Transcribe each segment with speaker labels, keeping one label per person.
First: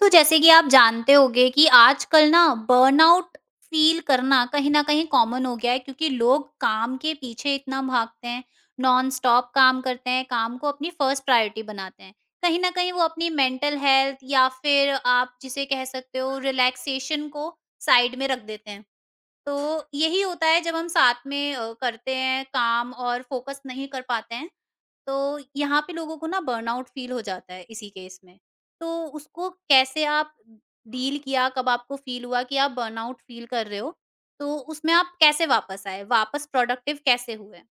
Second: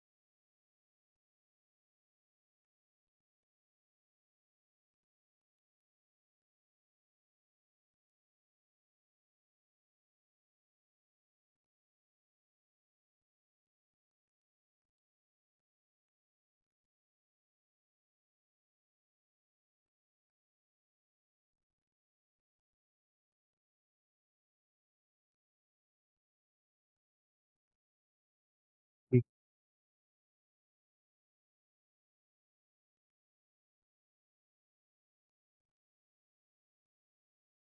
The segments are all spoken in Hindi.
Speaker 1: तो जैसे कि आप जानते होंगे कि आजकल ना बर्नआउट फील करना कहीं न कहीं कॉमन हो गया है क्योंकि लोग काम के पीछे इतना भागते हैं, नॉन स्टॉप काम करते हैं, काम को अपनी फर्स्ट प्रायोरिटी बनाते हैं। कहीं न कहीं वो अपनी मेंटल हेल्थ या फिर आप जिसे कह सकते हो रिलैक्सेशन को साइड में रख देते हैं। तो यही होता है जब हम साथ में करते हैं काम और फोकस नहीं कर पाते हैं तो यहाँ पे लोगों को ना बर्नआउट फील हो जाता है इसी केस में। तो
Speaker 2: जी
Speaker 1: उसको कैसे आप डील किया? कब आपको फील हुआ कि आप बर्नआउट फील कर रहे हो? तो उसमें आप कैसे वापस आए? वापस प्रोडक्टिव कैसे हुए?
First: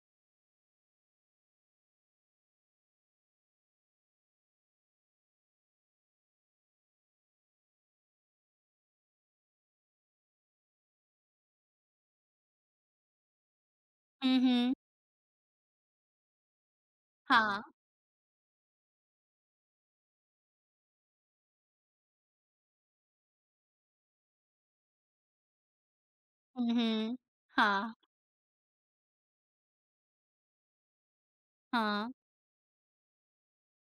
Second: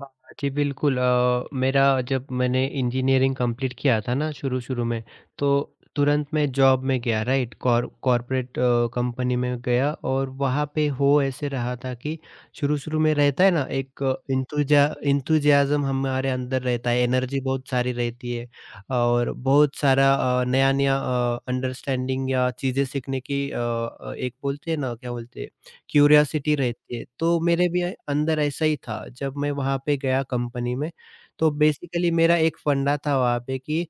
Speaker 2: हाँ, जी, बिल्कुल, मेरा जब मैंने इंजीनियरिंग कंप्लीट किया था ना शुरू-शुरू में, तो तुरंत मैं जॉब में गया। राइट, कॉर्पोरेट कंपनी में गया और वहाँ पे हो ऐसे रहा था कि शुरू-शुरू में रहता है ना एक
Speaker 1: हुँ, हुँ।
Speaker 2: एंथुजा एंथुसियाज़्म हमारे अंदर रहता है, एनर्जी बहुत
Speaker 1: हाँ।
Speaker 2: सारी रहती है और बहुत सारा नया-नया अंडरस्टैंडिंग या चीज़ें सीखने की, एक बोलते हैं ना, क्या बोलते हैं, क्यूरियोसिटी
Speaker 1: हुँ,
Speaker 2: रहती है।
Speaker 1: हुँ।
Speaker 2: तो मेरे भी
Speaker 1: हाँ,
Speaker 2: अंदर ऐसा ही था जब मैं वहाँ पे गया कंपनी में। तो
Speaker 1: हाँ।
Speaker 2: बेसिकली मेरा एक फंडा था वहाँ पे कि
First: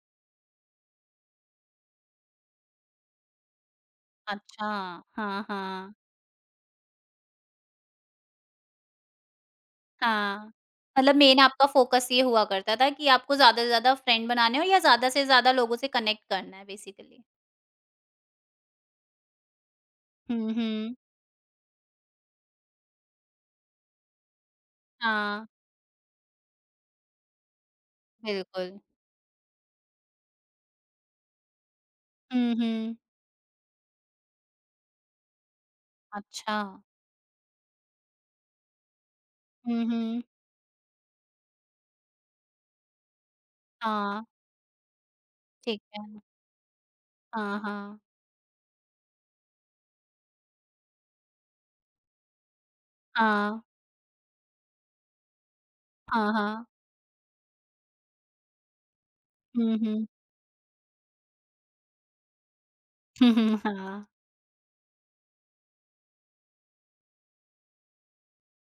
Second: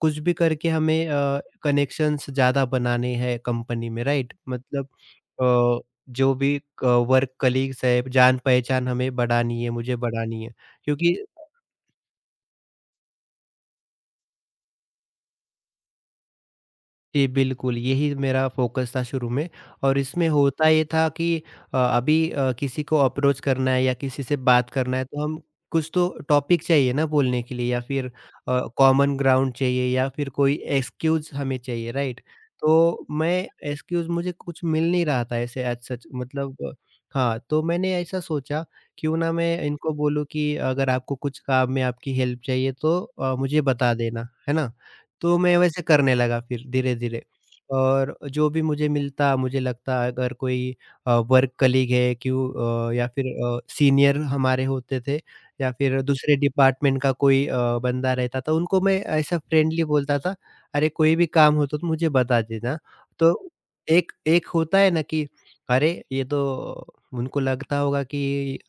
Speaker 2: कुछ भी करके हमें कनेक्शंस ज़्यादा बनाने हैं कंपनी में, राइट?
Speaker 1: अच्छा।
Speaker 2: मतलब
Speaker 1: हाँ,
Speaker 2: अ,
Speaker 1: हाँ।
Speaker 2: जो भी क वर्क कलीग्स है, जान-पहचान हमें बढ़ानी है, मुझे बढ़ानी है,
Speaker 1: हाँ। मतलब
Speaker 2: क्योंकि
Speaker 1: मेन आपका फ़ोकस ये हुआ करता था कि आपको ज़्यादा से ज़्यादा फ्रेंड बनाने हो या ज़्यादा से ज़्यादा लोगों से कनेक्ट करना है बेसिकली।
Speaker 2: जी, बिल्कुल, यही मेरा फ़ोकस था शुरू में। और इसमें
Speaker 1: हुँ,
Speaker 2: होता ये
Speaker 1: हुँ।
Speaker 2: था कि अभी किसी को अप्रोच करना है या किसी से बात करना है तो हम
Speaker 1: हाँ,
Speaker 2: कुछ तो टॉपिक चाहिए ना बोलने के लिए, या फिर
Speaker 1: बिल्कुल।
Speaker 2: कॉमन ग्राउंड चाहिए, या फिर कोई एक्सक्यूज़ हमें चाहिए, राइट?
Speaker 1: हुँ, हुँ।
Speaker 2: तो मैं, एक्सक्यूज़ मुझे कुछ मिल नहीं रहा था ऐसे एज़ सच, मतलब
Speaker 1: अच्छा।
Speaker 2: हाँ, तो मैंने ऐसा सोचा, क्यों ना मैं
Speaker 1: हुँ,
Speaker 2: इनको
Speaker 1: हुँ।
Speaker 2: बोलूँ कि अगर आपको कुछ काम में आपकी हेल्प चाहिए तो मुझे बता
Speaker 1: हाँ,
Speaker 2: देना, है ना? तो मैं
Speaker 1: ठीक
Speaker 2: वैसे
Speaker 1: है।
Speaker 2: करने लगा फिर धीरे-धीरे।
Speaker 1: हाँ, हाँ।
Speaker 2: और जो भी मुझे मिलता, मुझे लगता अगर कोई वर्क कलीग है, क्यों या फिर
Speaker 1: हाँ,
Speaker 2: सीनियर हमारे होते थे, या फिर
Speaker 1: हाँ,
Speaker 2: दूसरे
Speaker 1: हाँ।
Speaker 2: डिपार्टमेंट का कोई बंदा रहता था, उनको मैं ऐसा
Speaker 1: हुँ,
Speaker 2: फ्रेंडली
Speaker 1: हुँ।
Speaker 2: बोलता था, "अरे, कोई भी काम हो तो मुझे बता देना।" तो
Speaker 1: हाँ।
Speaker 2: एक एक होता है ना कि अरे, ये तो, उनको लगता होगा कि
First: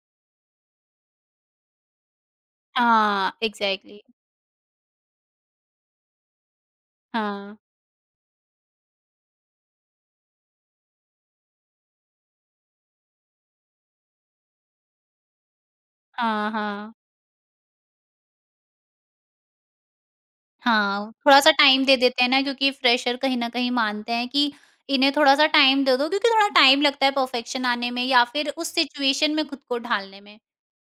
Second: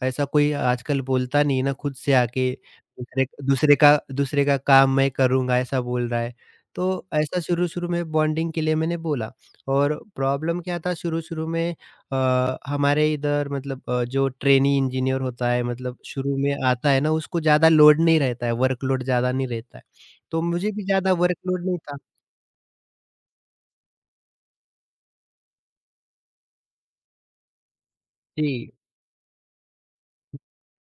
Speaker 2: ऐसा कोई आजकल बोलता नहीं है ना, खुद से आके दूसरे
Speaker 1: हाँ, इग्ज़ैक्टली।
Speaker 2: दूसरे का काम मैं करूँगा, ऐसा बोल रहा है। तो ऐसा
Speaker 1: हाँ।
Speaker 2: शुरू-शुरू में बॉन्डिंग के लिए मैंने बोला। और प्रॉब्लम क्या था शुरू-शुरू में, हमारे इधर, मतलब जो ट्रेनी इंजीनियर होता है, मतलब शुरू
Speaker 1: हाँ,
Speaker 2: में आता
Speaker 1: हाँ।
Speaker 2: है ना, उसको ज़्यादा लोड नहीं रहता है, वर्कलोड ज़्यादा नहीं रहता है। तो मुझे भी
Speaker 1: हाँ,
Speaker 2: ज़्यादा
Speaker 1: थोड़ा-सा
Speaker 2: वर्कलोड नहीं
Speaker 1: टाइम दे
Speaker 2: था।
Speaker 1: देते हैं ना क्योंकि फ्रेशर कहीं न कहीं मानते हैं कि इन्हें थोड़ा-सा टाइम दे दो क्योंकि थोड़ा टाइम लगता है परफेक्शन आने में या फिर
Speaker 2: जी।
Speaker 1: उस सिचुएशन में खुद को ढालने में।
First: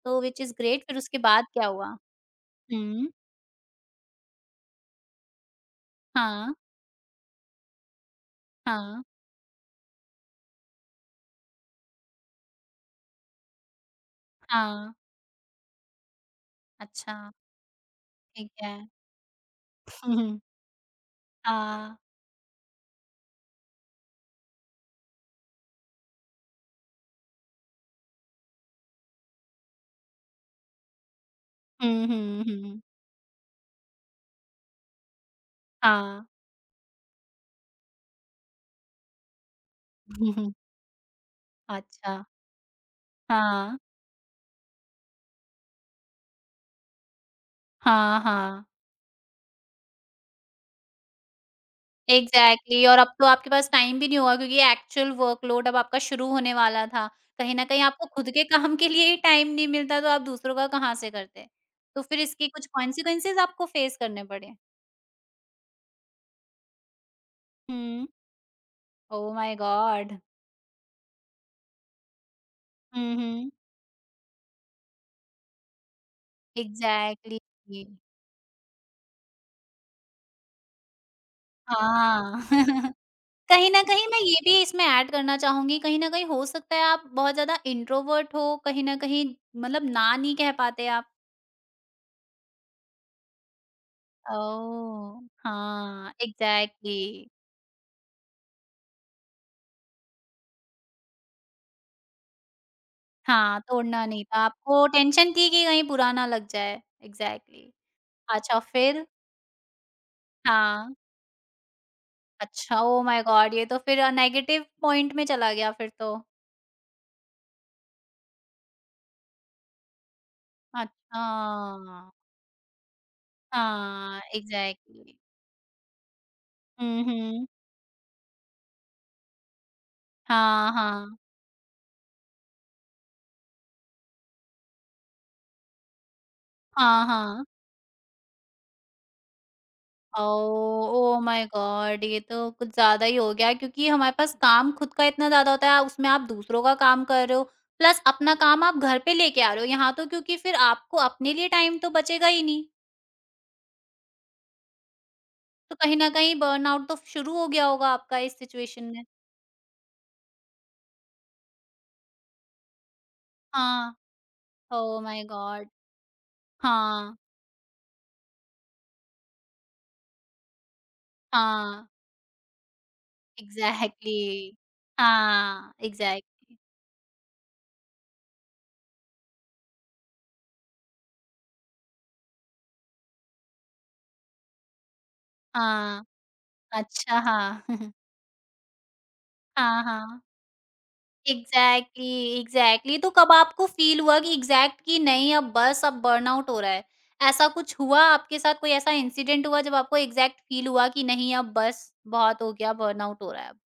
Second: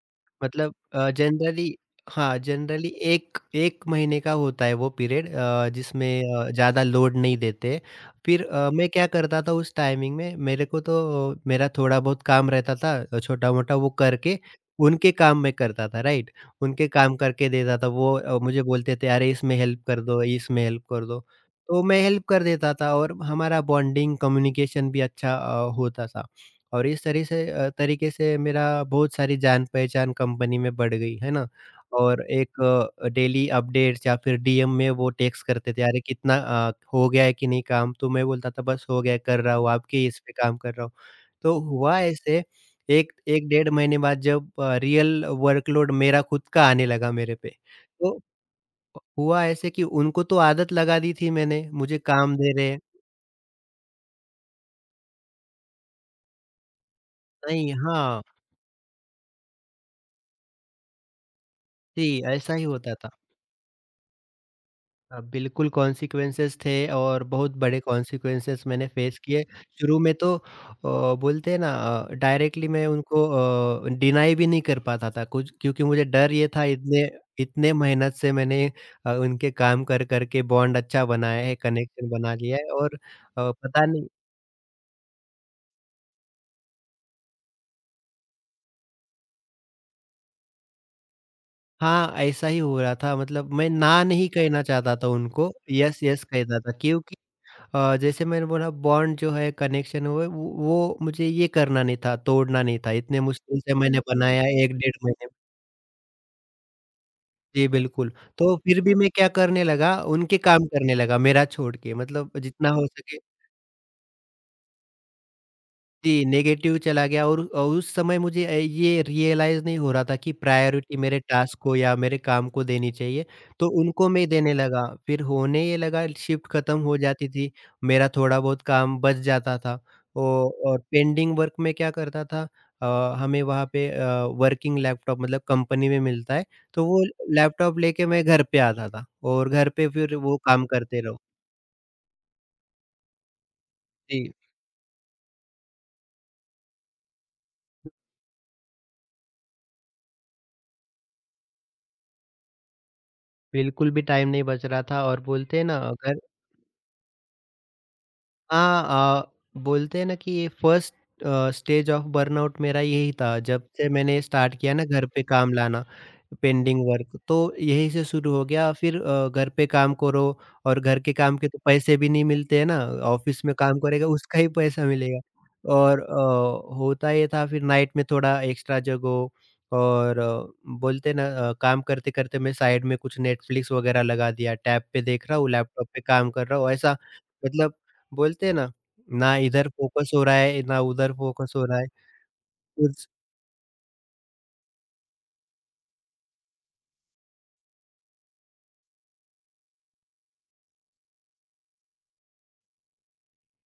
Speaker 1: तो व्हिच इज़
Speaker 2: मतलब
Speaker 1: ग्रेट फिर उसके बाद क्या
Speaker 2: जनरली,
Speaker 1: हुआ?
Speaker 2: हाँ, जनरली
Speaker 1: हुँ।
Speaker 2: 1 महीने का होता है वो पीरियड, जिसमें
Speaker 1: हाँ,
Speaker 2: ज़्यादा लोड नहीं देते। फिर मैं
Speaker 1: हाँ,
Speaker 2: क्या करता था उस टाइमिंग में मेरे को, तो मेरा थोड़ा बहुत काम रहता था छोटा-मोटा, वो करके
Speaker 1: हाँ।
Speaker 2: उनके काम मैं करता था, राइट? उनके
Speaker 1: अच्छा,
Speaker 2: काम करके देता था। वो
Speaker 1: ठीक
Speaker 2: मुझे
Speaker 1: है।
Speaker 2: बोलते थे, "अरे इसमें हेल्प कर दो, इसमें हेल्प कर दो।" तो
Speaker 1: हाँ।
Speaker 2: मैं हेल्प कर देता था और हमारा बॉन्डिंग, कम्युनिकेशन भी अच्छा होता था। और इस तरीके से मेरा बहुत सारी जान-पहचान कंपनी में बढ़ गई, है ना?
Speaker 1: हुँ,
Speaker 2: और
Speaker 1: हुँ,
Speaker 2: एक
Speaker 1: हुँ।
Speaker 2: डेली अपडेट्स या फिर डीएम में वो टेक्स्ट करते थे, "अरे!
Speaker 1: हाँ।
Speaker 2: कितना हो गया है कि नहीं काम?" तो मैं बोलता था, "बस हो गया, कर रहा हूँ, आपके इस पे काम कर रहा हूँ।" तो हुआ
Speaker 1: अच्छा।
Speaker 2: ऐसे, एक एक डेढ़
Speaker 1: हाँ।
Speaker 2: महीने बाद जब रियल वर्कलोड मेरा खुद का आने लगा मेरे पे,
Speaker 1: हाँ,
Speaker 2: तो
Speaker 1: हाँ।
Speaker 2: हुआ ऐसे कि उनको तो आदत लगा दी थी मैंने, मुझे काम दे रहे हैं।
Speaker 1: एग्ज़ैक्टली और अब तो आपके पास टाइम भी नहीं होगा क्योंकि एक्चुअल वर्कलोड अब आपका शुरू होने वाला था। कहीं न
Speaker 2: नहीं,
Speaker 1: कहीं आपको
Speaker 2: हाँ,
Speaker 1: खुद के काम के लिए ही टाइम नहीं मिलता तो आप दूसरों का कहाँ से करते? तो फिर
Speaker 2: जी,
Speaker 1: इसके
Speaker 2: ऐसा ही
Speaker 1: कुछ
Speaker 2: होता था।
Speaker 1: कॉन्सिक्वेंसेस आपको फेस करने पड़े।
Speaker 2: बिल्कुल कॉन्सिक्वेंसेस थे और बहुत बड़े
Speaker 1: हुँ।
Speaker 2: कॉन्सिक्वेंसेस मैंने फेस
Speaker 1: ओह
Speaker 2: किए।
Speaker 1: माय
Speaker 2: शुरू में
Speaker 1: गॉड!
Speaker 2: तो बोलते हैं ना, डायरेक्टली मैं
Speaker 1: हुँ,
Speaker 2: उनको
Speaker 1: हुँ।
Speaker 2: डिनाई भी नहीं कर पाता था कुछ, क्योंकि मुझे डर ये था, इतने
Speaker 1: एग्ज़ैक्टली।
Speaker 2: इतने मेहनत से मैंने उनके काम कर कर के बॉन्ड अच्छा बनाया है, कनेक्शन बना
Speaker 1: हाँ।
Speaker 2: लिया है, और
Speaker 1: कहीं न
Speaker 2: पता
Speaker 1: कहीं
Speaker 2: नहीं,
Speaker 1: मैं ये भी इसमें ऐड करना चाहूँगी, कहीं न कहीं हो सकता है आप बहुत ज़्यादा इंट्रोवर्ट हो, कहीं न कहीं मतलब ना नहीं कह पाते आप।
Speaker 2: हाँ, ऐसा ही हो रहा था। मतलब मैं ना नहीं कहना चाहता था
Speaker 1: ओह!
Speaker 2: उनको, यस,
Speaker 1: हाँ,
Speaker 2: यस कहता था, क्योंकि
Speaker 1: एग्ज़ैक्टली।
Speaker 2: जैसे मैंने बोला, बॉन्ड जो है, कनेक्शन हुए वो मुझे ये करना नहीं था, तोड़ना नहीं था, इतने
Speaker 1: हाँ,
Speaker 2: मुश्किल से मैंने
Speaker 1: तोड़ना नहीं था
Speaker 2: बनाया 1
Speaker 1: आपको
Speaker 2: डेढ़ महीने
Speaker 1: टेंशन
Speaker 2: में।
Speaker 1: थी कि कहीं बुरा ना लग जाए।
Speaker 2: जी,
Speaker 1: एग्ज़ैक्टली।
Speaker 2: बिल्कुल। तो
Speaker 1: अच्छा
Speaker 2: फिर भी
Speaker 1: फिर?
Speaker 2: मैं क्या करने लगा, उनके काम
Speaker 1: हाँ।
Speaker 2: करने लगा मेरा छोड़ के, मतलब जितना
Speaker 1: अच्छा,
Speaker 2: हो
Speaker 1: ओह
Speaker 2: सके।
Speaker 1: My god! ये तो फिर नेगेटिव पॉइंट में चला गया फिर तो।
Speaker 2: जी, नेगेटिव चला गया। और उस समय मुझे ये रियलाइज़ नहीं हो रहा था कि प्रायोरिटी मेरे
Speaker 1: अच्छा।
Speaker 2: टास्क को या मेरे काम को देनी चाहिए, तो उनको
Speaker 1: हाँ,
Speaker 2: मैं देने लगा।
Speaker 1: एग्ज़ैक्टली।
Speaker 2: फिर होने ये लगा, शिफ्ट खत्म हो
Speaker 1: हुँ,
Speaker 2: जाती
Speaker 1: हुँ।
Speaker 2: थी, मेरा थोड़ा बहुत काम बच जाता था। ओ
Speaker 1: हाँ,
Speaker 2: और
Speaker 1: हाँ।
Speaker 2: पेंडिंग वर्क में क्या करता था, हमें वहाँ पे वर्किंग लैपटॉप मतलब कंपनी में मिलता है, तो वो
Speaker 1: हाँ, हाँ।
Speaker 2: लैपटॉप लेके मैं घर पे आता था, और घर पे फिर वो काम
Speaker 1: ओह!
Speaker 2: करते
Speaker 1: ओह
Speaker 2: रहो।
Speaker 1: My god! ये तो कुछ ज़्यादा ही हो गया क्योंकि हमारे पास
Speaker 2: जी,
Speaker 1: काम खुद का इतना ज़्यादा होता है, उसमें आप दूसरों का काम कर रहे हो, प्लस अपना काम आप घर पे लेके आ रहे हो। यहाँ तो क्योंकि फिर आपको अपने लिए टाइम तो बचेगा ही नहीं,
Speaker 2: बिल्कुल भी टाइम नहीं बच रहा था। और बोलते हैं
Speaker 1: तो
Speaker 2: ना,
Speaker 1: कहीं न
Speaker 2: घर,
Speaker 1: कहीं बर्नआउट तो शुरू हो गया होगा आपका इस सिचुएशन में।
Speaker 2: हाँ, बोलते हैं ना कि ये फर्स्ट स्टेज ऑफ बर्नआउट मेरा यही था। जब से
Speaker 1: हाँ।
Speaker 2: मैंने स्टार्ट किया ना
Speaker 1: ओह
Speaker 2: घर पे
Speaker 1: माय
Speaker 2: काम
Speaker 1: गॉड!
Speaker 2: लाना, पेंडिंग
Speaker 1: हाँ,
Speaker 2: वर्क तो यही से शुरू हो गया। फिर घर पे काम करो, और घर के काम के तो
Speaker 1: हाँ।
Speaker 2: पैसे भी नहीं मिलते हैं ना, ऑफ़िस में काम करेगा उसका ही
Speaker 1: एग्ज़ैक्टली।
Speaker 2: पैसा मिलेगा।
Speaker 1: हाँ,
Speaker 2: और
Speaker 1: एग्ज़ैक्टली।
Speaker 2: होता ये था, फिर नाइट में थोड़ा एक्स्ट्रा जगो, और बोलते हैं ना, काम करते-करते मैं साइड में कुछ नेटफ्लिक्स वगैरह लगा दिया, टैब पे देख रहा हूँ, लैपटॉप पे
Speaker 1: हाँ।
Speaker 2: काम कर रहा हूँ, ऐसा,
Speaker 1: अच्छा, हाँ।
Speaker 2: मतलब, बोलते हैं ना, ना इधर
Speaker 1: हाँ,
Speaker 2: फ़ोकस
Speaker 1: हाँ।
Speaker 2: हो रहा है, ना उधर फ़ोकस हो रहा है।
Speaker 1: एग्ज़ैक्टली, एग्ज़ैक्टली
Speaker 2: कुछ,
Speaker 1: तो कब आपको फ़ील हुआ कि एग्ज़ैक्ट कि नहीं अब बस अब बर्नआउट हो रहा है? ऐसा कुछ हुआ आपके साथ कोई ऐसा इंसिडेंट हुआ जब आपको एग्ज़ैक्ट फ़ील हुआ कि नहीं अब बस बहुत हो गया बर्नआउट हो रहा है अब?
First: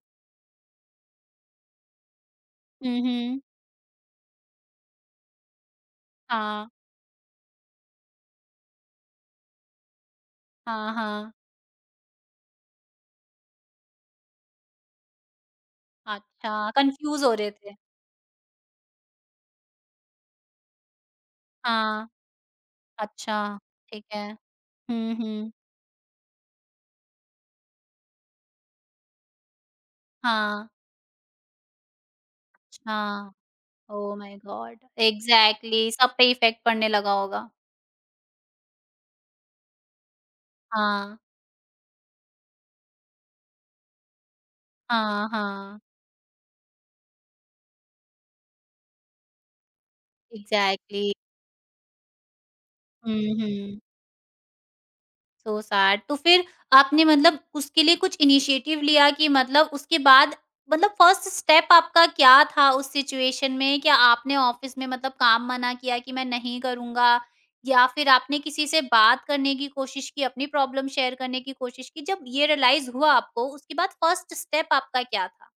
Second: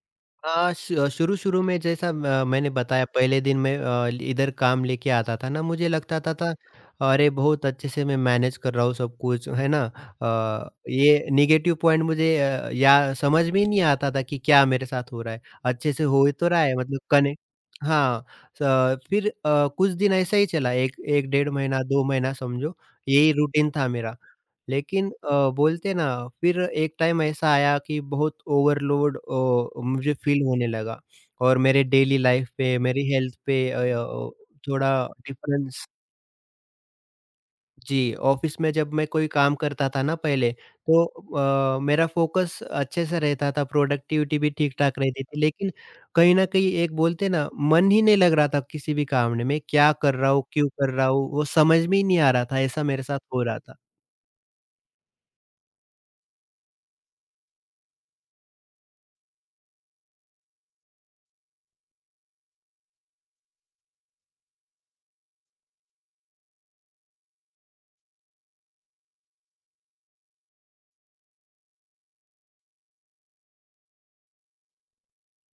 Speaker 2: हाँ, शु शुरू-शुरू में जैसा म मैंने
Speaker 1: हुँ,
Speaker 2: बताया,
Speaker 1: हुँ।
Speaker 2: पहले दिन मैं इधर काम लेके आता था ना, मुझे लगता था,
Speaker 1: हाँ,
Speaker 2: अरे! बहुत अच्छे से मैं मैनेज कर रहा हूँ सब कुछ, है ना?
Speaker 1: हाँ,
Speaker 2: ये
Speaker 1: हाँ।
Speaker 2: नेगेटिव पॉइंट मुझे या समझ में ही नहीं आता था कि क्या मेरे साथ हो रहा है? अच्छे से हो ही तो रहा
Speaker 1: अच्छा,
Speaker 2: है, मतलब
Speaker 1: कन्फ्यूज़ हो
Speaker 2: कनेक्ट,
Speaker 1: रहे थे।
Speaker 2: हाँ, स फिर कुछ दिन ऐसा ही चला, 1 डेढ़ महीना, 2
Speaker 1: हाँ,
Speaker 2: महीना समझो, यही
Speaker 1: अच्छा,
Speaker 2: रूटीन था
Speaker 1: ठीक
Speaker 2: मेरा।
Speaker 1: है।
Speaker 2: लेकिन
Speaker 1: हुँ, हुँ।
Speaker 2: बोलते हैं ना, फिर एक टाइम ऐसा आया कि बहुत ओवरलोड मुझे फील
Speaker 1: हाँ,
Speaker 2: होने लगा, और मेरे डेली लाइफ पे,
Speaker 1: अच्छा।
Speaker 2: मेरी हेल्थ पे, अ, य
Speaker 1: ओह माय गॉड!
Speaker 2: थोड़ा डिफरेंस,
Speaker 1: एग्ज़ैक्टली सब पे इफ़ेक्ट पड़ने लगा होगा।
Speaker 2: जी, ऑफ़िस में जब मैं कोई काम करता था ना पहले, तो
Speaker 1: हाँ,
Speaker 2: मेरा फ़ोकस अच्छे से रहता था, प्रोडक्टिविटी भी ठीक-ठाक रहती
Speaker 1: हाँ,
Speaker 2: थी। लेकिन
Speaker 1: हाँ।
Speaker 2: कहीं न कहीं एक, बोलते हैं ना, मन ही नहीं लग रहा था किसी भी काम में, मैं क्या कर रहा हूँ, क्यों कर रहा
Speaker 1: एग्ज़ैक्टली।
Speaker 2: हूँ, वो समझ में ही नहीं आ रहा था, ऐसा मेरे
Speaker 1: हुँ,
Speaker 2: साथ हो रहा था।
Speaker 1: हुँ। सो सैड तो फिर आपने मतलब उसके लिए कुछ इनिशिएटिव लिया कि मतलब उसके बाद मतलब फर्स्ट स्टेप आपका क्या था उस सिचुएशन में? क्या आपने ऑफिस में मतलब काम मना किया कि मैं नहीं करूँगा? या फिर आपने किसी से बात करने की कोशिश की, अपनी प्रॉब्लम शेयर करने की कोशिश की? जब ये रियलाइज़ हुआ आपको, उसके बाद फर्स्ट स्टेप आपका क्या था?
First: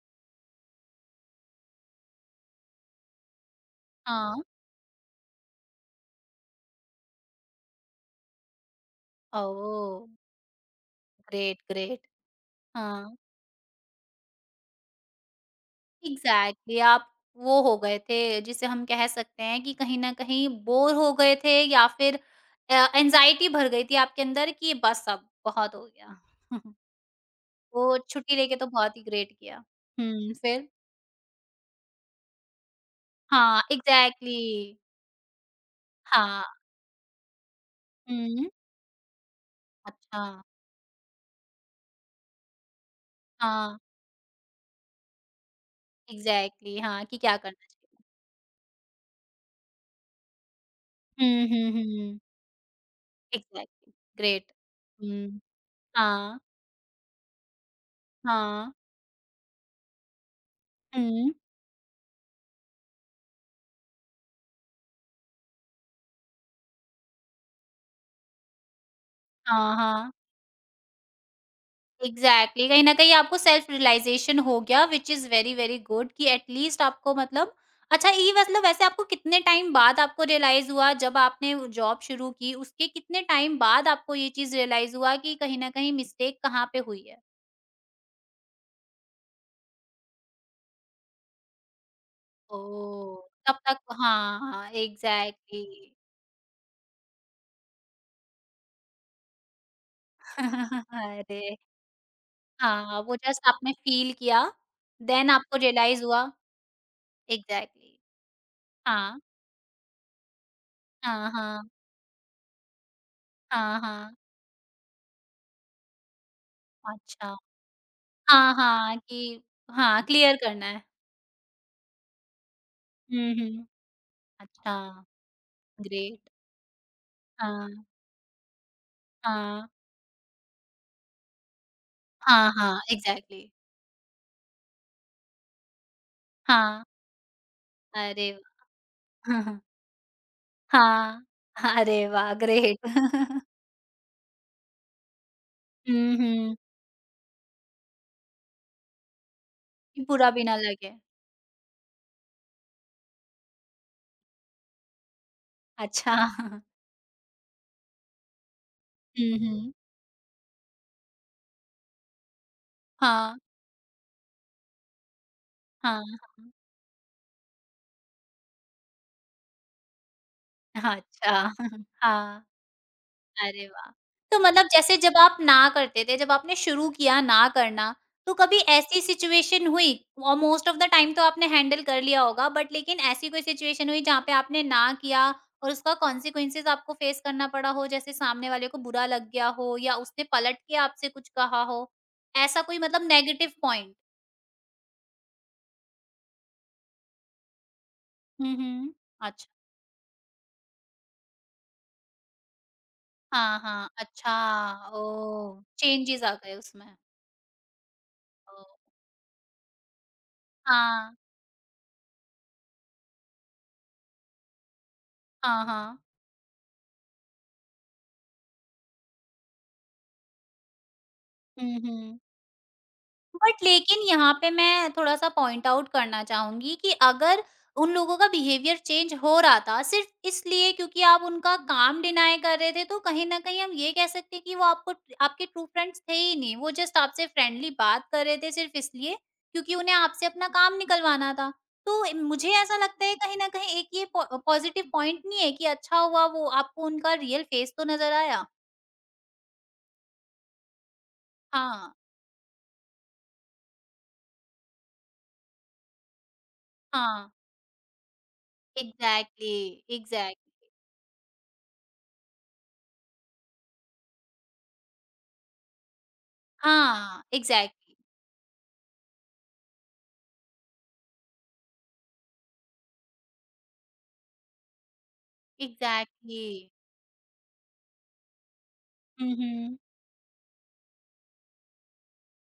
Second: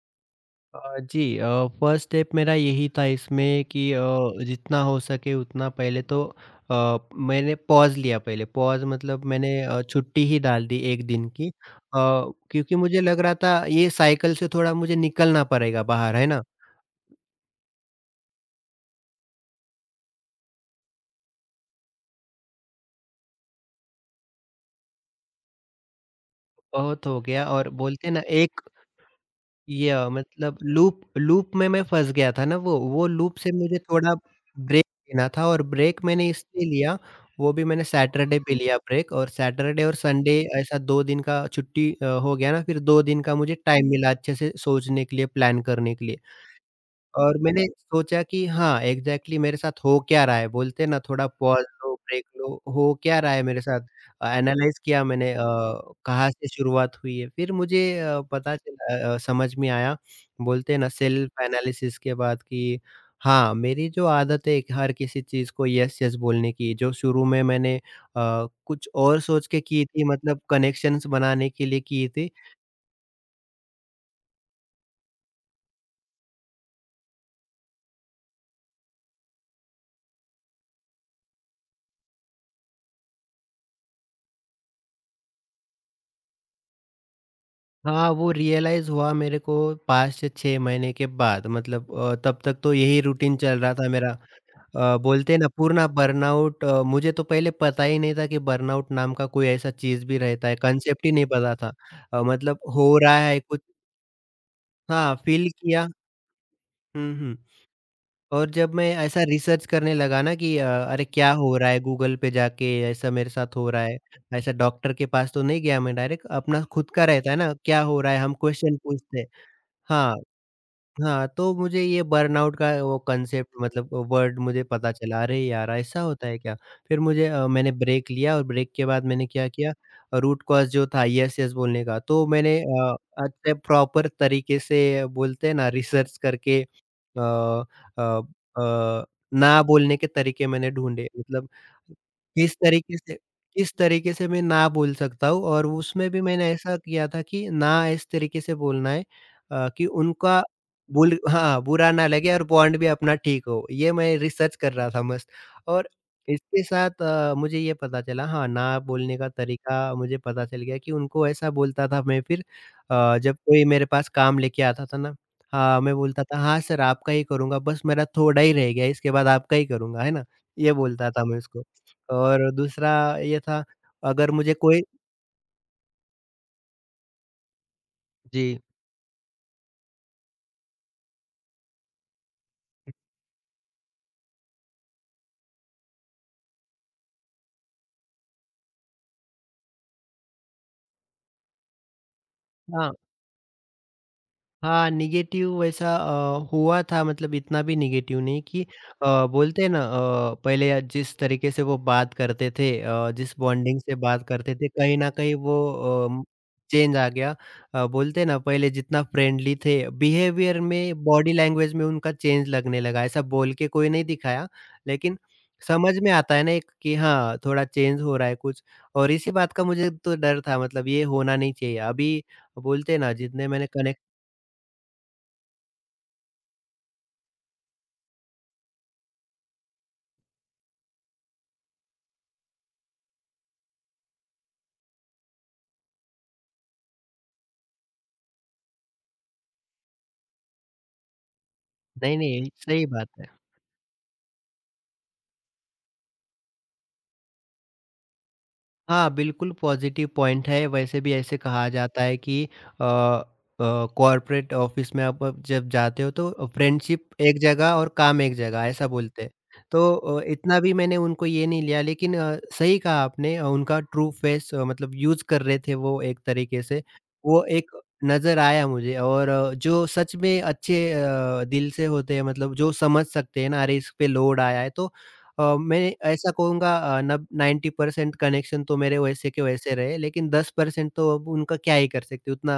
Speaker 2: जी, फर्स्ट स्टेप मेरा यही था इसमें कि
Speaker 1: हाँ।
Speaker 2: जितना हो सके उतना पहले तो अ, मैंने पॉज़ लिया, पहले पॉज़, मतलब मैंने
Speaker 1: ओह!
Speaker 2: छुट्टी ही डाल दी 1 दिन की,
Speaker 1: ग्रेट, ग्रेट।
Speaker 2: क्योंकि मुझे
Speaker 1: हाँ।
Speaker 2: लग रहा था ये साइकिल से थोड़ा मुझे निकलना पड़ेगा बाहर, है ना?
Speaker 1: एग्ज़ैक्टली आप वो हो गए थे, जिसे हम कह सकते हैं कि कहीं न कहीं बोर हो गए थे या फिर एंग्ज़ायटी भर गई थी आपके अंदर कि बस अब बहुत हो गया।
Speaker 2: बहुत हो गया। और
Speaker 1: वो
Speaker 2: बोलते हैं ना
Speaker 1: छुट्टी लेके
Speaker 2: एक,
Speaker 1: तो बहुत ही ग्रेट किया।
Speaker 2: या
Speaker 1: हुँ,
Speaker 2: मतलब
Speaker 1: फिर?
Speaker 2: लूप, लूप में मैं फँस गया था ना वो लूप से
Speaker 1: हाँ,
Speaker 2: मुझे थोड़ा
Speaker 1: एग्ज़ैक्टली
Speaker 2: ब्रेक लेना था। और ब्रेक मैंने
Speaker 1: हाँ,
Speaker 2: इसलिए लिया, वो भी मैंने सैटरडे
Speaker 1: हुँ,
Speaker 2: पे लिया ब्रेक, और सैटरडे और
Speaker 1: अच्छा,
Speaker 2: संडे ऐसा 2 दिन का छुट्टी हो गया ना, फिर 2 दिन का मुझे
Speaker 1: हाँ,
Speaker 2: टाइम मिला अच्छे से सोचने के लिए, प्लान करने के लिए।
Speaker 1: एग्ज़ैक्टली हाँ, कि क्या
Speaker 2: और
Speaker 1: करना
Speaker 2: मैंने
Speaker 1: चाहिए।
Speaker 2: सोचा कि हाँ, एग्ज़ैक्टली मेरे साथ हो क्या रहा है? बोलते हैं ना थोड़ा
Speaker 1: हुँ,
Speaker 2: पॉज़
Speaker 1: हुँ,
Speaker 2: लो,
Speaker 1: हुँ,
Speaker 2: ब्रेक लो, हो क्या रहा है मेरे साथ?
Speaker 1: Exactly great.
Speaker 2: एनालाइज़ किया
Speaker 1: हुँ,
Speaker 2: मैंने, कहाँ
Speaker 1: हाँ,
Speaker 2: से शुरुआत हुई है? फिर मुझे पता
Speaker 1: हाँ,
Speaker 2: चला, समझ में आया, बोलते हैं ना
Speaker 1: हुँ,
Speaker 2: सेल्फ एनालिसिस के बाद, कि हाँ, मेरी जो आदत है कि हर किसी चीज़ को यस, यस बोलने की, जो शुरू में मैंने कुछ और सोच के
Speaker 1: हाँ,
Speaker 2: की थी,
Speaker 1: हाँ।
Speaker 2: मतलब कनेक्शंस बनाने के लिए की
Speaker 1: एग्जैक्टली
Speaker 2: थी।
Speaker 1: exactly. कहीं ना कहीं आपको सेल्फ रियलाइजेशन हो गया which is very very good कि एटलीस्ट आपको मतलब अच्छा ये मतलब वैसे आपको कितने टाइम बाद आपको रियलाइज हुआ जब आपने जॉब शुरू की उसके कितने टाइम बाद आपको ये चीज रियलाइज हुआ कि कहीं ना कहीं मिस्टेक कहाँ पे हुई है
Speaker 2: हाँ, वो रियलाइज़ हुआ मेरे को 5 से 6 महीने के बाद, मतलब तब तक
Speaker 1: ओ
Speaker 2: तो यही रूटीन
Speaker 1: तब
Speaker 2: चल रहा
Speaker 1: तक
Speaker 2: था मेरा।
Speaker 1: हाँ
Speaker 2: बोलते हैं ना,
Speaker 1: एग्जैक्टली
Speaker 2: पूर्ण बर्नआउट, मुझे तो पहले पता ही नहीं था कि बर्नआउट नाम का कोई ऐसा चीज़ भी रहता है, कांसेप्ट ही नहीं
Speaker 1: अरे
Speaker 2: पता था। मतलब हो
Speaker 1: हाँ वो
Speaker 2: रहा है
Speaker 1: जस्ट
Speaker 2: कुछ,
Speaker 1: आपने फील किया
Speaker 2: हाँ,
Speaker 1: देन
Speaker 2: फ़ील
Speaker 1: आपको
Speaker 2: किया।
Speaker 1: रियलाइज हुआ
Speaker 2: हुँ, हुँ।
Speaker 1: Exactly exactly.
Speaker 2: और जब मैं
Speaker 1: हाँ
Speaker 2: ऐसा रिसर्च करने लगा ना कि अरे
Speaker 1: हाँ
Speaker 2: क्या हो
Speaker 1: हाँ
Speaker 2: रहा है, गूगल पे जाके, ऐसा मेरे साथ हो
Speaker 1: हाँ
Speaker 2: रहा है,
Speaker 1: हाँ
Speaker 2: ऐसा। डॉक्टर के पास तो नहीं गया मैं डायरेक्ट, अपना खुद का रहता
Speaker 1: अच्छा
Speaker 2: है ना, क्या हो रहा है, हम
Speaker 1: हाँ,
Speaker 2: क्वेश्चन
Speaker 1: हाँ,
Speaker 2: पूछते हैं।
Speaker 1: कि हाँ,
Speaker 2: हाँ।
Speaker 1: क्लियर करना है।
Speaker 2: हाँ, तो मुझे ये बर्नआउट का वो
Speaker 1: हुँ,
Speaker 2: कांसेप्ट,
Speaker 1: हुँ।
Speaker 2: मतलब वर्ड मुझे
Speaker 1: अच्छा,
Speaker 2: पता चला। अरे यार! ऐसा होता
Speaker 1: ग्रेट।
Speaker 2: है क्या? फिर
Speaker 1: हाँ,
Speaker 2: मैंने ब्रेक लिया और ब्रेक के बाद मैंने क्या
Speaker 1: हाँ।
Speaker 2: किया रूट कॉज़ जो था यस, यस बोलने का तो
Speaker 1: हाँ,
Speaker 2: मैंने
Speaker 1: हाँ, एग्ज़ैक्टली।
Speaker 2: अच्छे प्रॉपर तरीके से बोलते हैं ना रिसर्च करके
Speaker 1: हाँ,
Speaker 2: अ अ
Speaker 1: अरे वाह!
Speaker 2: अ, ना बोलने के तरीके मैंने ढूँढे
Speaker 1: हाँ,
Speaker 2: मतलब
Speaker 1: अरे वाह!
Speaker 2: किस
Speaker 1: ग्रेट।
Speaker 2: तरीके से किस तरीके से मैं ना बोल सकता हूँ और उसमें
Speaker 1: हुँ,
Speaker 2: भी मैंने
Speaker 1: हुँ,
Speaker 2: ऐसा किया था कि ना इस तरीके से बोलना है कि
Speaker 1: कि बुरा
Speaker 2: उनका
Speaker 1: भी ना लगे।
Speaker 2: बुरा ना लगे और बॉन्ड भी अपना ठीक हो। ये मैं रिसर्च कर रहा था मस्त और
Speaker 1: अच्छा।
Speaker 2: इसके साथ मुझे ये पता चला हाँ, ना बोलने का
Speaker 1: हुँ, हुँ।
Speaker 2: तरीका मुझे पता चल गया कि उनको ऐसा बोलता था मैं फिर
Speaker 1: हाँ,
Speaker 2: जब कोई मेरे पास काम लेके आता था ना हाँ, मैं
Speaker 1: हाँ,
Speaker 2: बोलता था, "हाँ सर, आपका ही करूँगा, बस मेरा थोड़ा ही रह गया है, इसके बाद आपका ही करूँगा" है ना? ये
Speaker 1: हाँ,
Speaker 2: बोलता था मैं
Speaker 1: अच्छा।
Speaker 2: उसको।
Speaker 1: हाँ।
Speaker 2: और दूसरा ये था,
Speaker 1: अरे वाह!
Speaker 2: अगर
Speaker 1: तो
Speaker 2: मुझे
Speaker 1: मतलब
Speaker 2: कोई
Speaker 1: जैसे जब आप ना करते थे, जब आपने शुरू किया ना करना, तो कभी
Speaker 2: जी।
Speaker 1: ऐसी सिचुएशन हुई और मोस्ट ऑफ द टाइम तो आपने हैंडल कर लिया होगा, बट लेकिन ऐसी कोई सिचुएशन हुई जहाँ पे आपने ना किया और उसका कॉन्सिक्वेंसेज़ आपको फेस करना पड़ा हो? जैसे सामने वाले को बुरा लग गया हो या उसने पलट के आपसे कुछ कहा हो? ऐसा कोई
Speaker 2: हाँ।
Speaker 1: मतलब नेगेटिव पॉइंट?
Speaker 2: हाँ, नेगेटिव वैसा हुआ था मतलब इतना भी नेगेटिव नहीं
Speaker 1: हुँ,
Speaker 2: कि
Speaker 1: हुँ।
Speaker 2: अ,
Speaker 1: अच्छा।
Speaker 2: बोलते हैं ना पहले या जिस तरीके से वो बात करते थे जिस
Speaker 1: हाँ,
Speaker 2: बॉन्डिंग
Speaker 1: हाँ।
Speaker 2: से बात
Speaker 1: अच्छा,
Speaker 2: करते थे कहीं न कहीं वो
Speaker 1: ओह! चेंजेज़
Speaker 2: अम,
Speaker 1: आ गए उसमें।
Speaker 2: चेंज आ गया। बोलते हैं ना
Speaker 1: ओह!
Speaker 2: पहले जितना फ्रेंडली थे बिहेवियर में,
Speaker 1: हाँ।
Speaker 2: बॉडी लैंग्वेज में उनका चेंज लगने लगा। ऐसा बोल के कोई नहीं दिखाया लेकिन
Speaker 1: हाँ,
Speaker 2: समझ
Speaker 1: हाँ।
Speaker 2: में आता है ना एक कि हाँ, थोड़ा चेंज हो रहा है कुछ और इसी बात का मुझे तो डर था मतलब ये होना नहीं
Speaker 1: हुँ,
Speaker 2: चाहिए।
Speaker 1: हुँ।
Speaker 2: अभी बोलते हैं ना जितने
Speaker 1: बट
Speaker 2: मैंने कनेक्ट
Speaker 1: लेकिन यहाँ पे मैं थोड़ा-सा पॉइंट आउट करना चाहूँगी कि अगर उन लोगों का बिहेवियर चेंज हो रहा था, सिर्फ़ इसलिए क्योंकि आप उनका काम डिनाय कर रहे थे, तो कहीं न कहीं हम ये कह सकते हैं कि वो आपको आपके ट्रू फ्रेंड्स थे ही नहीं। वो जस्ट आपसे फ्रेंडली बात कर रहे थे सिर्फ़ इसलिए क्योंकि उन्हें आपसे अपना काम निकलवाना था। तो
Speaker 2: नहीं, नहीं,
Speaker 1: मुझे ऐसा
Speaker 2: सही
Speaker 1: लगता
Speaker 2: बात
Speaker 1: है
Speaker 2: है।
Speaker 1: कहीं न कहीं एक ये पॉ पॉज़िटिव पॉइंट नहीं है कि अच्छा हुआ वो आपको उनका रियल फेस तो नज़र आया।
Speaker 2: हाँ, बिल्कुल पॉज़िटिव पॉइंट है, वैसे भी ऐसे कहा
Speaker 1: हाँ,
Speaker 2: जाता है कि अ कॉर्पोरेट ऑफ़िस में आप अब जब जाते हो तो फ्रेंडशिप
Speaker 1: हाँ।
Speaker 2: एक जगह और काम एक जगह, ऐसा बोलते हैं।
Speaker 1: एग्ज़ैक्टली,
Speaker 2: तो इतना
Speaker 1: एग्ज़ैक्टली।
Speaker 2: भी मैंने उनको ये नहीं लिया लेकिन सही कहा आपने उनका ट्रू फेस मतलब यूज़ कर रहे थे वो एक तरीके से,
Speaker 1: हाँ,
Speaker 2: वो एक
Speaker 1: एग्ज़ैक्टली,
Speaker 2: नज़र आया मुझे और जो सच में अच्छे दिल से होते हैं मतलब जो समझ सकते हैं ना, अरे इस पे लोड आया है तो मैं ऐसा
Speaker 1: एग्ज़ैक्टली।
Speaker 2: कहूँगा अ, नब 90% कनेक्शन तो मेरे वैसे
Speaker 1: हुँ,
Speaker 2: के वैसे
Speaker 1: हुँ।
Speaker 2: रहे, लेकिन 10% तो अब उनका क्या ही कर सकते, उतना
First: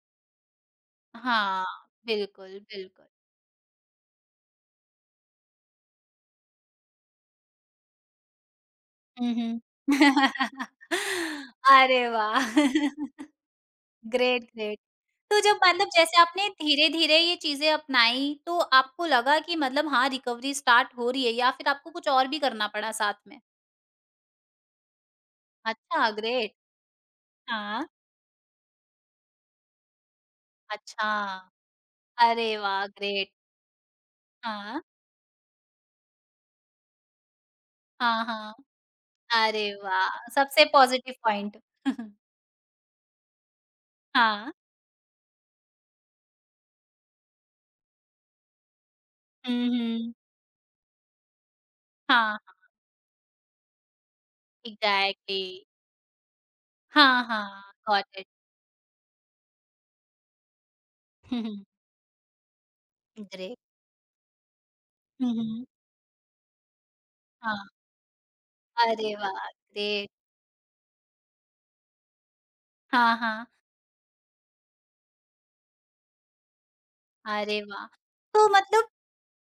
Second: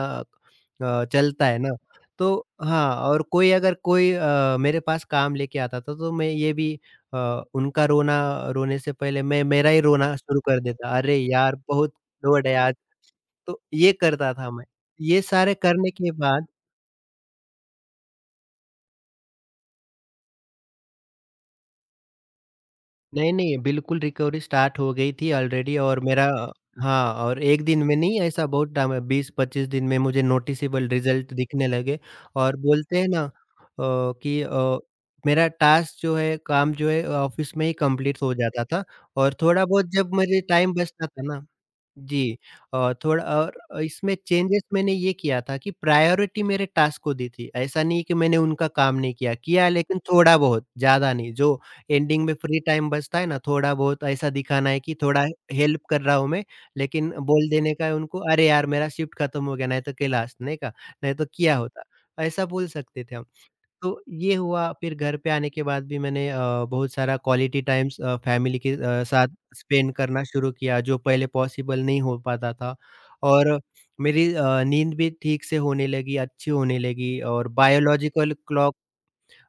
Speaker 2: चलता है
Speaker 1: हाँ,
Speaker 2: ना। तो
Speaker 1: बिल्कुल,
Speaker 2: हाँ,
Speaker 1: बिल्कुल।
Speaker 2: और कोई अगर कोई मेरे पास काम लेके आता था, तो मैं ये भी उनका रोना रोने से पहले
Speaker 1: हुँ,
Speaker 2: मैं
Speaker 1: हुँ।
Speaker 2: मेरा ही रोना शुरू कर देता, "अरे यार! बहुत
Speaker 1: अरे
Speaker 2: लोड
Speaker 1: वाह!
Speaker 2: है आज।" तो ये करता
Speaker 1: ग्रेट,
Speaker 2: था मैं।
Speaker 1: ग्रेट।
Speaker 2: ये
Speaker 1: तो
Speaker 2: सारे
Speaker 1: जब मतलब
Speaker 2: करने के
Speaker 1: जैसे
Speaker 2: बाद
Speaker 1: आपने धीरे-धीरे ये चीज़ें अपनाई, तो आपको लगा कि मतलब हाँ, रिकवरी स्टार्ट हो रही है या फिर आपको कुछ और भी करना पड़ा साथ
Speaker 2: नहीं,
Speaker 1: में?
Speaker 2: नहीं, बिल्कुल रिकवरी स्टार्ट हो गई थी ऑलरेडी और
Speaker 1: अच्छा,
Speaker 2: मेरा
Speaker 1: ग्रेट।
Speaker 2: हाँ, और 1 दिन
Speaker 1: हाँ।
Speaker 2: में नहीं ऐसा बहुत टाइम है 20-25 दिन में मुझे नोटिसेबल
Speaker 1: अच्छा,
Speaker 2: रिज़ल्ट दिखने लगे
Speaker 1: अरे
Speaker 2: और
Speaker 1: वाह!
Speaker 2: बोलते हैं ना
Speaker 1: ग्रेट।
Speaker 2: कि
Speaker 1: हाँ।
Speaker 2: मेरा टास्क जो है, काम जो है ऑफ़िस में ही कंप्लीट
Speaker 1: हाँ,
Speaker 2: हो
Speaker 1: हाँ।
Speaker 2: जाता था और थोड़ा
Speaker 1: अरे
Speaker 2: बहुत
Speaker 1: वाह!
Speaker 2: जब मुझे
Speaker 1: सबसे
Speaker 2: टाइम बचता
Speaker 1: पॉज़िटिव
Speaker 2: था ना
Speaker 1: पॉइंट।
Speaker 2: जी। थोड़ा और इसमें
Speaker 1: हाँ।
Speaker 2: चेंजेस मैंने ये किया था कि प्रायोरिटी मेरे टास्क को दी थी। ऐसा नहीं कि मैंने उनका काम नहीं किया,
Speaker 1: हुँ,
Speaker 2: किया लेकिन
Speaker 1: हुँ।
Speaker 2: थोड़ा बहुत, ज़्यादा नहीं। जो एंडिंग में
Speaker 1: हाँ,
Speaker 2: फ्री टाइम बचता है ना, थोड़ा बहुत ऐसा दिखाना है कि थोड़ा
Speaker 1: एग्ज़ैक्टली
Speaker 2: हेल्प कर रहा हूँ मैं, लेकिन
Speaker 1: हाँ,
Speaker 2: बोल
Speaker 1: हाँ,
Speaker 2: देने का है
Speaker 1: गॉट
Speaker 2: उनको,
Speaker 1: इट।
Speaker 2: "अरे यार! मेरा शिफ्ट खत्म हो गया, नहीं तो कल आ" नहीं का, नहीं तो
Speaker 1: हुँ,
Speaker 2: किया
Speaker 1: हुँ,
Speaker 2: होता। ऐसा बोल सकते थे हम।
Speaker 1: ग्रेट।
Speaker 2: तो ये हुआ फिर घर
Speaker 1: हुँ,
Speaker 2: पे आने के
Speaker 1: हुँ,
Speaker 2: बाद भी मैंने बहुत सारा
Speaker 1: हाँ,
Speaker 2: क्वालिटी टाइम्स फैमिली के
Speaker 1: अरे
Speaker 2: साथ
Speaker 1: वाह!
Speaker 2: Spend
Speaker 1: great.
Speaker 2: करना शुरू किया जो पहले पॉसिबल नहीं हो पाता था
Speaker 1: हाँ, हाँ,
Speaker 2: और मेरी नींद भी ठीक से होने लगी, अच्छी होने लगी और
Speaker 1: अरे वाह!
Speaker 2: बायोलॉजिकल
Speaker 1: तो
Speaker 2: क्लॉक
Speaker 1: मतलब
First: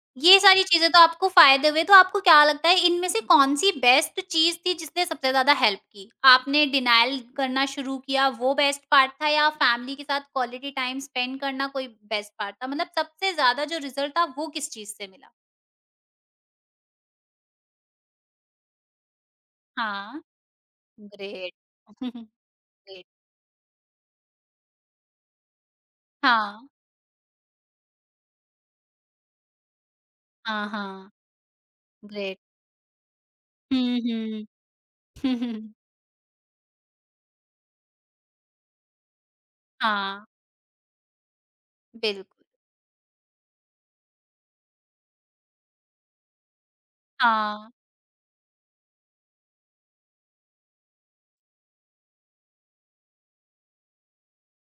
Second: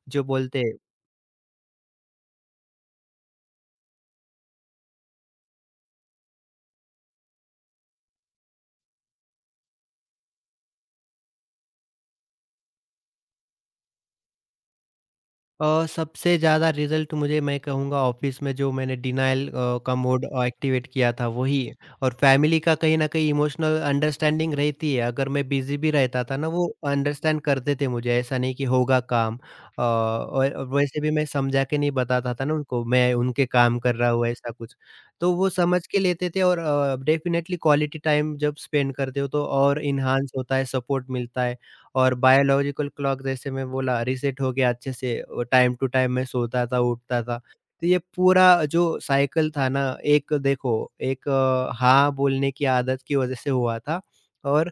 Speaker 2: जो
Speaker 1: ये
Speaker 2: बोलते
Speaker 1: सारी
Speaker 2: हैं
Speaker 1: चीज़ें तो आपको फ़ायदे हुए, तो आपको क्या लगता है इनमें से कौन-सी बेस्ट चीज़ थी जिसने सबसे ज़्यादा हेल्प की? आपने डिनायल करना शुरू किया वो बेस्ट पार्ट था या फैमिली के साथ क्वालिटी टाइम स्पेंड करना कोई बेस्ट पार्ट था? मतलब सबसे ज़्यादा जो रिज़ल्ट था वो किस चीज़ से मिला?
Speaker 2: सबसे ज़्यादा रिज़ल्ट मुझे मैं कहूँगा ऑफ़िस में जो मैंने डिनायल का
Speaker 1: हाँ,
Speaker 2: मोड एक्टिवेट किया था
Speaker 1: ग्रेट।
Speaker 2: वही और
Speaker 1: ग्रेट।
Speaker 2: फ़ैमिली का कहीं न कहीं इमोशनल अंडरस्टैंडिंग रहती है, अगर मैं बिज़ी भी रहता था ना वो
Speaker 1: हाँ,
Speaker 2: अंडरस्टैंड करते थे मुझे, ऐसा नहीं कि होगा काम और
Speaker 1: हाँ,
Speaker 2: और वैसे
Speaker 1: हाँ।
Speaker 2: भी मैं समझा के नहीं बताता
Speaker 1: ग्रेट।
Speaker 2: था ना उनको, मैं उनके काम कर
Speaker 1: हुँ,
Speaker 2: रहा हूँ
Speaker 1: हुँ।
Speaker 2: ऐसा कुछ। तो वो समझ के लेते थे और डेफ़िनेटली क्वालिटी टाइम जब स्पेंड करते हो तो और
Speaker 1: हाँ।
Speaker 2: एनहांस होता है, सपोर्ट मिलता है। और
Speaker 1: बिल्कुल।
Speaker 2: बायोलॉजिकल क्लॉक जैसे मैं बोला रीसेट हो गया अच्छे से और टाइम टू टाइम मैं सोता था, उठता था।
Speaker 1: हाँ,
Speaker 2: तो ये पूरा जो साइकिल था ना एक देखो एक हाँ बोलने की आदत की वज़ह से हुआ था और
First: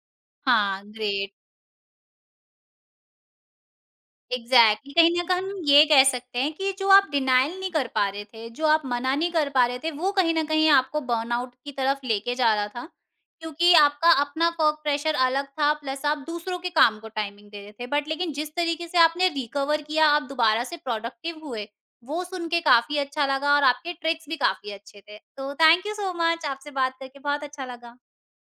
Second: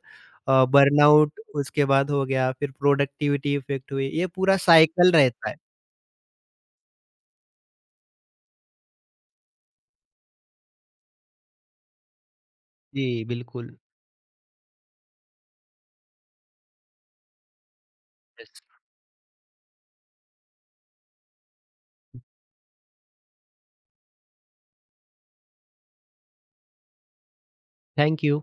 Speaker 1: हाँ, ग्रेट।
Speaker 2: बर्नआउट उसके बाद हो गया फिर प्रोडक्टिविटी इफ़ेक्ट हुई। ये पूरा
Speaker 1: एग्ज़ैक्टली। कहीं
Speaker 2: साइकिल
Speaker 1: न कहीं
Speaker 2: रहता
Speaker 1: हम
Speaker 2: है।
Speaker 1: ये कह सकते हैं कि जो आप डिनायल नहीं कर पा रहे थे, जो आप मना नहीं कर पा रहे थे, वो कहीं न कहीं आपको बर्नआउट की तरफ लेके जा रहा था,
Speaker 2: जी,
Speaker 1: क्योंकि
Speaker 2: बिल्कुल।
Speaker 1: आपका अपना वर्क प्रेशर अलग था प्लस आप दूसरों के काम को टाइमिंग दे रहे थे। बट लेकिन जिस
Speaker 2: यस।
Speaker 1: तरीके से आपने रिकवर किया, आप दोबारा से प्रोडक्टिव हुए, वो सुन के काफ़ी अच्छा लगा और आपके ट्रिक्स भी काफ़ी अच्छे थे। तो थैंक यू सो मच, आपसे बात करके बहुत अच्छा लगा।
Speaker 2: Thank you.